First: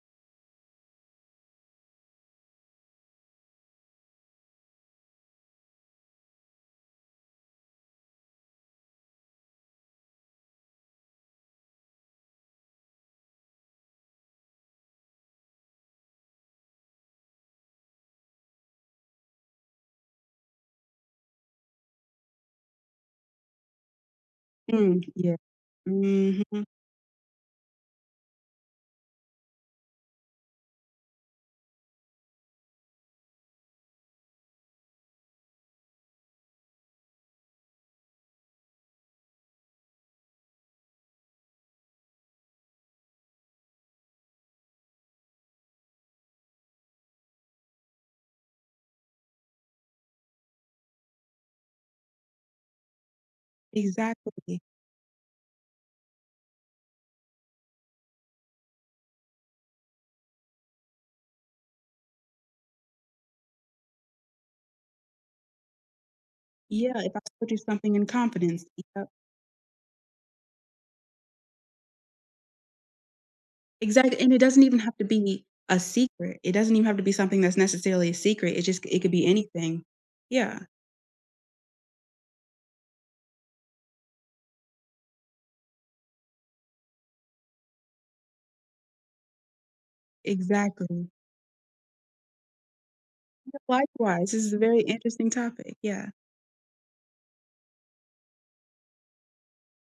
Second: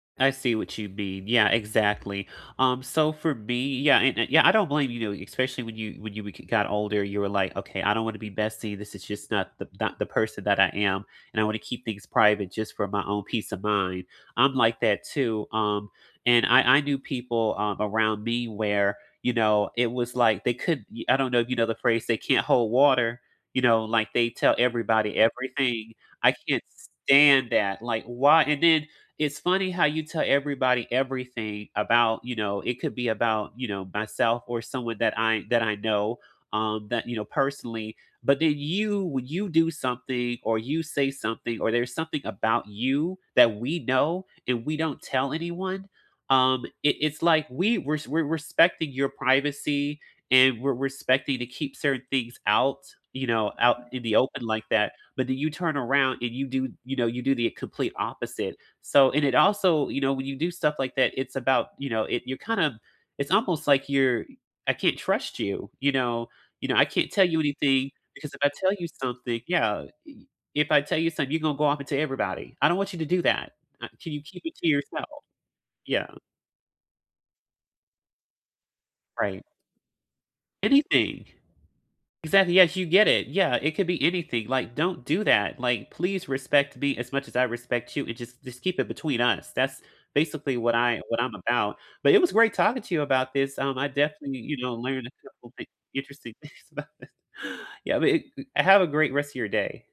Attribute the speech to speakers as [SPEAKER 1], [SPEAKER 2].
[SPEAKER 1] I see what you mean, yeah, exactly. Um, so for me yeah, and a yeah, I don't blame, you know, especially when you when you bec got older, you were like, "Okay, I don't wanna be bestie, this is just not the not the person that I am, and I wanna keep things private just for my own peace of mind." I'm like that too, um, and I I knew people, um, around me where, you know, it was like they could ye I don't know if you know the phrase, "They can't hold water," you know? Like, they tell
[SPEAKER 2] Mm,
[SPEAKER 1] everybody
[SPEAKER 2] yeah.
[SPEAKER 1] everything? I can't
[SPEAKER 2] Mhm.
[SPEAKER 1] stand that, like, why? And then, it's funny how you tell everybody everything about, you know, it could be about, you know, myself or someone that I that I know, um, that you know personally, but then you when you do something, or you say something, or there's something about you, that we know, and we don't tell anyone, um, it it's like we we're s we're respecting your privacy and we're respecting to keep certain things out, you know, out in the open
[SPEAKER 2] Exactly.
[SPEAKER 1] like that, but then you turn around and you do you know, you do the complete opposite, so and it also, you know, when you do stuff like that, it's about, you know, it you're kinda it's almost like you're I can't trust you, you know know you know, I
[SPEAKER 2] Yeah, if
[SPEAKER 1] can't
[SPEAKER 2] I
[SPEAKER 1] tell you
[SPEAKER 2] told you
[SPEAKER 1] anything
[SPEAKER 2] something in
[SPEAKER 1] because if I
[SPEAKER 2] confidence,
[SPEAKER 1] tell you
[SPEAKER 2] yep.
[SPEAKER 1] something yeah, e e if I tell you something, you're gonna go off and tell everybody, I don't want you to do that, uh, can
[SPEAKER 2] Exactly,
[SPEAKER 1] you
[SPEAKER 2] and it
[SPEAKER 1] keep it
[SPEAKER 2] doesn't
[SPEAKER 1] to
[SPEAKER 2] even have to
[SPEAKER 1] yourself?
[SPEAKER 2] be a
[SPEAKER 1] Yeah.
[SPEAKER 2] secret, it doesn't even have to be something that's necessarily a secret, it just c it could be
[SPEAKER 1] Right.
[SPEAKER 2] anything. Yeah.
[SPEAKER 1] Anything. Exactly, yes, you get it, yeah, it could be anything, like, "Don't do that." Like, "Please respect me as much as I respect you, and just just keep it between us." That's, basically, what I
[SPEAKER 2] Exactly.
[SPEAKER 1] what I'm about, but it was great talking to you about this,
[SPEAKER 2] Yeah,
[SPEAKER 1] um, I
[SPEAKER 2] likewise,
[SPEAKER 1] definitely,
[SPEAKER 2] this is
[SPEAKER 1] you
[SPEAKER 2] a
[SPEAKER 1] know,
[SPEAKER 2] very
[SPEAKER 1] learned a
[SPEAKER 2] interesting
[SPEAKER 1] couple thin
[SPEAKER 2] topic, yeah.
[SPEAKER 1] interesting things about this. Yeah, but it g have a great rest of your day.